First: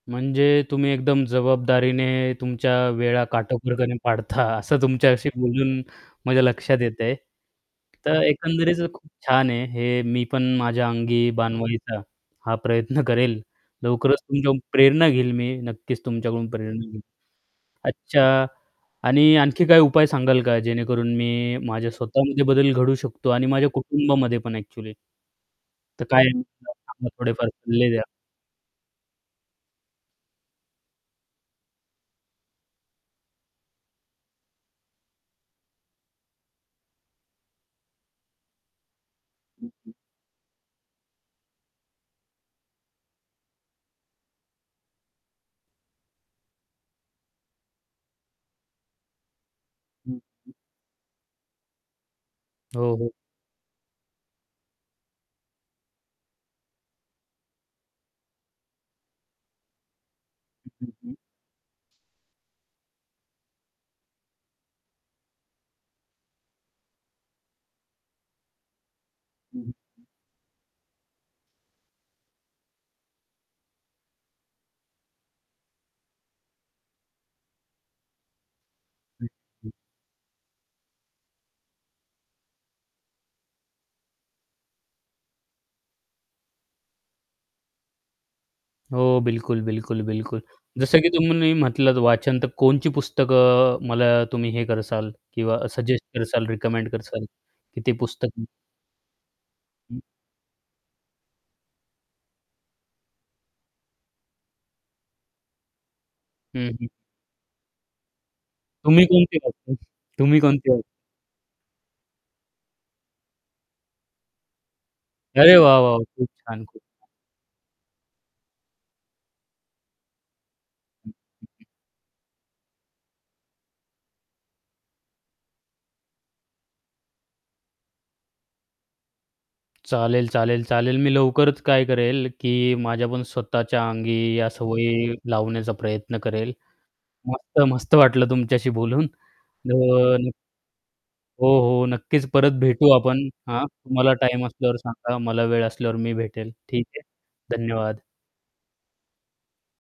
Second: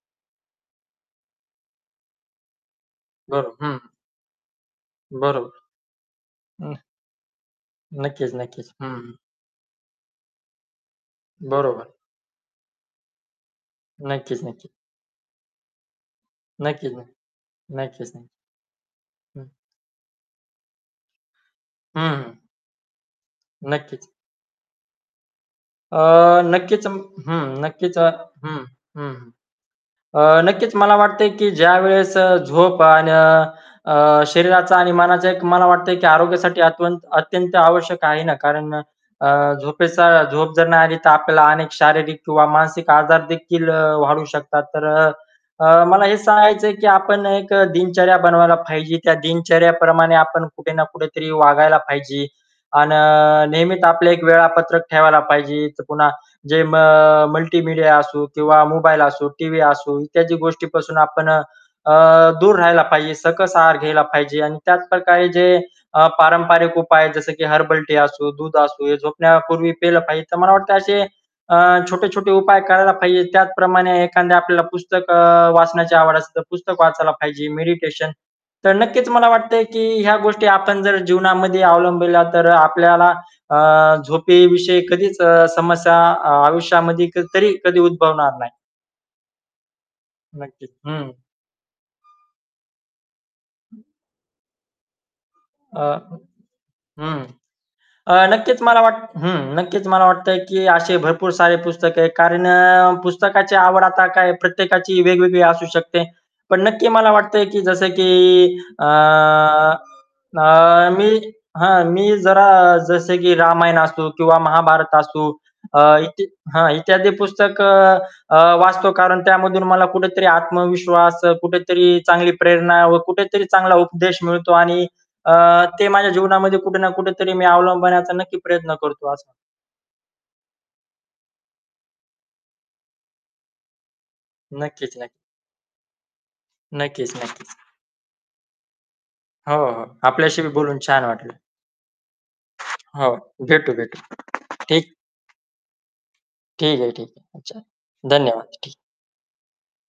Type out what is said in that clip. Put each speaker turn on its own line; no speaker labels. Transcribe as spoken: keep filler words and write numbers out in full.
म्हणजे तुम्ही एकदम जबाबदारीने तुमच्या वेळा
बरं. हं.
काटोपरक पाडता, असं तुमच्याशी
बरोबर.
बोलून माझ्या
हं.
लक्षात येत आहे. तर
नक्कीच, नक्कीच,
एकंदरीत खूप
हं.
छान आहे, हे मी पण माझ्या अंगी
बरोबर.
बाणवायचा हा प्रयत्न करेल. लवकरच
नक्कीच,
तुमच्याकडून
नक्कीच.
प्रेरणा घेईल मी नक्कीच तुमच्याकडून प्रेरणा
नक्कीच,
घेईन.
नक्की. नक्कीच, नक्की.
अच्छा आणि
हं.
आणखी काही उपाय सांगाल का, जेणेकरून मी माझ्या
हं.
स्वतःमध्ये बदल घडवू शकतो आणि माझ्या
नक्कीच.
कुटुंबामध्ये पण ॲक्चुअली.
अ,
तर काय आहे
नक्कीच म
[unintelligible]
हं.
थोडेफार सल्ले
नक्कीच
द्या.
हं, हं. अ, नक्कीच मला वाटतंय की ज्यावेळेस अ, झोप अन अ, शरीराचा आणि मनाचा एक मला वाटतय, की आरोग्यासाठी अत्यंत आवश्यक आहे ना, कारण अ,
हं, हं.
झोपेचा झोप जर नाही आली तर आपल्याला अनेक शारीरिक किंवा मानसिक आजार देखील वाढू शकतात. तर अ, अ, मला हे सांगायच आहे की आपण एक दिनचर्या बनवायला पाहिजे. त्या
हं,
दिनचर्याप्रमाणे आपण
हं.
कुठे ना कुठेतरी वागायला पाहिजे. अन
हो, हो.
नेहमीच आपल्या, एक वेळापत्रक ठेवायला पाहिजे. तर पुन्हा जे म अ, मल्टीमीडिया असो किंवा मोबाईल असो, टीव्ही असो इत्यादी
हं,
गोष्टीपासून
हं.
आपण अ, अ, दूर राहायला पाहिजे. सकस आहार घ्यायला पाहिजे. आणि त्याच प्रकारे जे अ, पारंपरिक उपाय जसं की हर्बल टी असो, दूध असो, हे
हं,
झोपण्यापूर्वी पिल
हं.
पाहिजे. तर मला वाटत असे अ, छोटे-छोटे उपाय करायला पाहिजे. त्याचप्रमाणे एखाद्या आपल्याला पुस्तक अ, वाचण्याची आवड असेल तर पुस्तक वाचायला पाहिजे. मेडिटेशन. तर नक्कीच
हं,
मला वाटतंय
हं.
की ह्या गोष्टी आपण जर जीवनामध्ये अवलंबल्या तर आपल्याला अ, झोपेविषयी कधीच अ, समस्या आयुष्यामध्ये तरी कधी उद्भवणार नाही.
हो, बिलकुल, बिलकुल, बिलकुल.
नक्कीच,
जसं की
हं.
तुम्ही म्हटलं वाचन तर कोणची पुस्तकं मला तुम्ही हे करसाल किंवा
अ,
सजेस्ट करसाल, रिकमेंड
हं.
करसाल, की ते
अ,
पुस्तक
नक्कीच मला वाटत हं. नक्कीच
हं.
मला वाटतं की असे भरपूर सारे पुस्तक आहे. कारण अ, पुस्तकाची आवड आता काय प्रत्येकाची वेगवेगळी असू शकते. पण
हं,
नक्की
हं.
मला वाटतं की जसे की अ,
तुम्ही कोणते [unintelligible] तुम्ही
अ,
कोणते [unintelligible]
मी हं, मी जरा जसे की रामायण, असो किंवा महाभारत असू.
अरे वाह,
अ,
वाह!
इ
खूप छान,
हां,
खूप छान.
इत्यादी पुस्तक अ, वाचतो कारण त्यामधून मला कुठेतरी आत्मविश्वास, अ,
[unintelligible]
कुठेतरी चांगली प्रेरणा व कुठेतरी चांगला उपदेश मिळतो आणि अ, ते माझ्या जीवनामध्ये कुठे ना कुठेतरी मी अवलंबण्याचा नक्की प्रयत्न करतो असं.
चालेल, चालेल, चालेल. मी लवकरच काय करेल, की माझ्या पण स्वतःच्या अंगी या
नक्कीच, नक्कीच.
सवयी लावण्याचा प्रयत्न करेल.
नक्कीच, नक्कीच.
मस्त-मस्त वाटलं तुमच्याशी बोलून,
हो, हो.
तर
आपल्याशी बोलून छान वाटलं.
हो, हो, नक्कीच. परत भेटू
हो,
आपण हां,
भेटू भेटू.
तुम्हाला टाईम असल्यावर
ठीक.
सांगा, मला वेळ असल्यावर मी भेटेल
ठीक
ठीक
आहे,
आहे,
ठीक आहे, अच्छा.
धन्यवाद.
धन्यवाद. ठीक.